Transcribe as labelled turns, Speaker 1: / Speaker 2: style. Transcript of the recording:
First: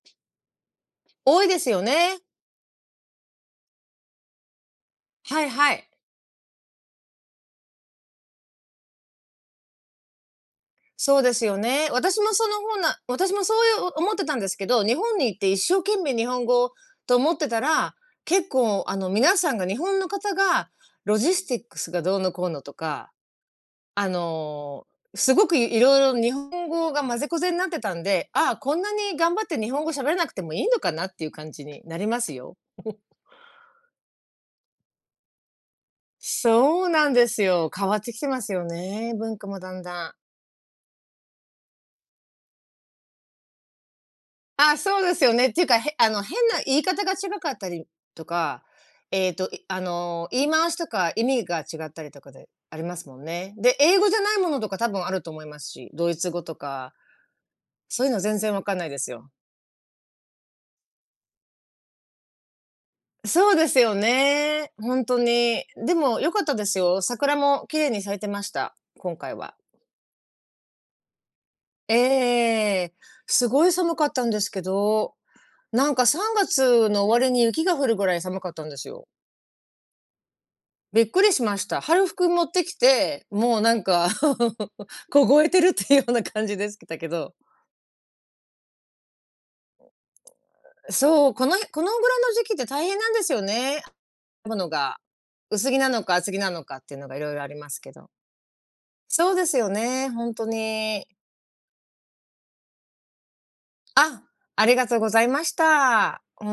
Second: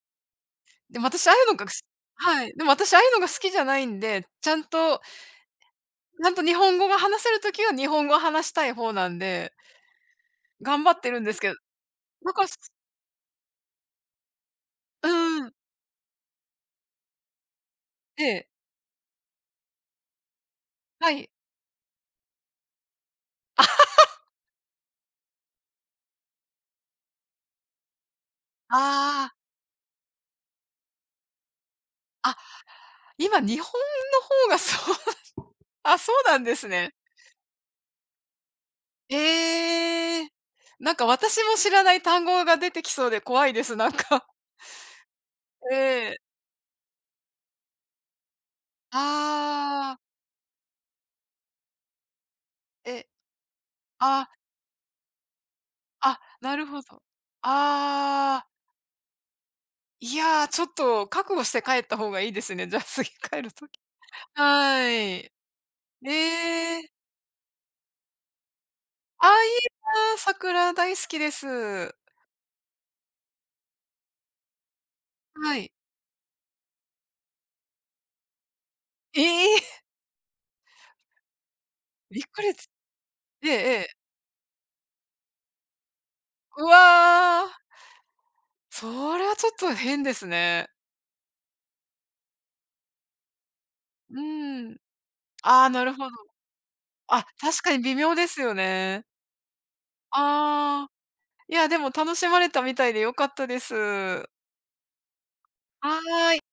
Speaker 1: でも、私ああ
Speaker 2: 多
Speaker 1: い
Speaker 2: い
Speaker 1: うの
Speaker 2: で
Speaker 1: が
Speaker 2: す
Speaker 1: く
Speaker 2: よ
Speaker 1: す
Speaker 2: ね。
Speaker 1: はい、でも私ああいうのが好きじゃないんで、ちゃんと、
Speaker 2: はいはい。
Speaker 1: やんと日本語が話せる時は日本語話したい方なんで頑張って
Speaker 2: そ
Speaker 1: る
Speaker 2: う
Speaker 1: んで
Speaker 2: で
Speaker 1: す
Speaker 2: す
Speaker 1: けう、
Speaker 2: よね。私
Speaker 1: な
Speaker 2: も
Speaker 1: んか、
Speaker 2: その
Speaker 1: す
Speaker 2: ほうな私もそういう思ってたんですけど、日
Speaker 1: う
Speaker 2: 本に行
Speaker 1: ん
Speaker 2: っ
Speaker 1: う
Speaker 2: て
Speaker 1: ん。
Speaker 2: 一生懸命日本語と思ってたら、
Speaker 1: ええ。
Speaker 2: 結構あの、皆さんが日本の方が、
Speaker 1: は
Speaker 2: ロ
Speaker 1: い。
Speaker 2: ジスティックスがどうのこうのとか、あ の、すごくいいろいろ日本語が混ぜこぜんなってたんで、ああ、こんなに
Speaker 1: ああ。
Speaker 2: 頑張って日本語喋れなくてもいいのかなっていう感じになります
Speaker 1: あ、
Speaker 2: よ。
Speaker 1: 今日本の方がそう、あ、そうなんです
Speaker 2: そう
Speaker 1: ね。
Speaker 2: なんですよ、変わってきてますよね、文化もだんだん。
Speaker 1: へえ。なんか私も知らない単語が出てきそうで怖いです、なんか。
Speaker 2: あ、そうですよねっていうか、へあ
Speaker 1: ええ。
Speaker 2: の、変な言い方が違かったりとか、ええと、いあ
Speaker 1: ああ。
Speaker 2: の、言い回しとか意味が違ったりとかでありま
Speaker 1: え。
Speaker 2: すもんね。で、英語じ
Speaker 1: あ
Speaker 2: ゃ
Speaker 1: あ。
Speaker 2: ないものとか多分あると思いますし、ドイ
Speaker 1: あ、
Speaker 2: ツ語と
Speaker 1: なるほ
Speaker 2: か
Speaker 1: ど。
Speaker 2: そういうの全
Speaker 1: ああ。
Speaker 2: 然わかんないですよ。
Speaker 1: いや、ちょっと覚悟して帰った方がいいですね、じゃあ、すぎ帰
Speaker 2: そ
Speaker 1: る
Speaker 2: うで
Speaker 1: 時。
Speaker 2: すよね。
Speaker 1: はい。
Speaker 2: ほんと
Speaker 1: え
Speaker 2: に。でもよかったです
Speaker 1: え！
Speaker 2: よ。桜も綺麗に咲いてました、今
Speaker 1: あ
Speaker 2: 回
Speaker 1: あ、いい
Speaker 2: は。
Speaker 1: な、桜大好きで
Speaker 2: え
Speaker 1: す。
Speaker 2: えええ。すごい寒かったんですけど、
Speaker 1: はい。
Speaker 2: なんか3月の終わりに雪が降るぐらい寒かったんですよ。
Speaker 1: ええ！
Speaker 2: びっくりしました。春
Speaker 1: びっ
Speaker 2: 服
Speaker 1: く
Speaker 2: 持っ
Speaker 1: り
Speaker 2: て
Speaker 1: つ
Speaker 2: きて、
Speaker 1: ええ
Speaker 2: もう
Speaker 1: え
Speaker 2: なん
Speaker 1: え。
Speaker 2: か、凍えてるっていうような感じ
Speaker 1: ぐ
Speaker 2: ですけたけど。
Speaker 1: わ。それはちょっと変ですね。
Speaker 2: う そう、この、へこのぐらいの時期って大変なんですよね、
Speaker 1: う
Speaker 2: もの
Speaker 1: ん。
Speaker 2: が。
Speaker 1: あ
Speaker 2: 薄
Speaker 1: あ、
Speaker 2: 着
Speaker 1: な
Speaker 2: な
Speaker 1: る
Speaker 2: の
Speaker 1: ほど。
Speaker 2: か厚着なのかっていうのがい
Speaker 1: あ、
Speaker 2: ろいろあり
Speaker 1: 確
Speaker 2: ま
Speaker 1: か
Speaker 2: す
Speaker 1: に
Speaker 2: け
Speaker 1: 微
Speaker 2: ど。
Speaker 1: 妙ですよね。
Speaker 2: そうですよね、ほんと
Speaker 1: ああ、
Speaker 2: に。
Speaker 1: いや、でも楽しまれたみたいで良かったで
Speaker 2: あ、
Speaker 1: す。
Speaker 2: ありがとうございました。
Speaker 1: はい。
Speaker 2: おん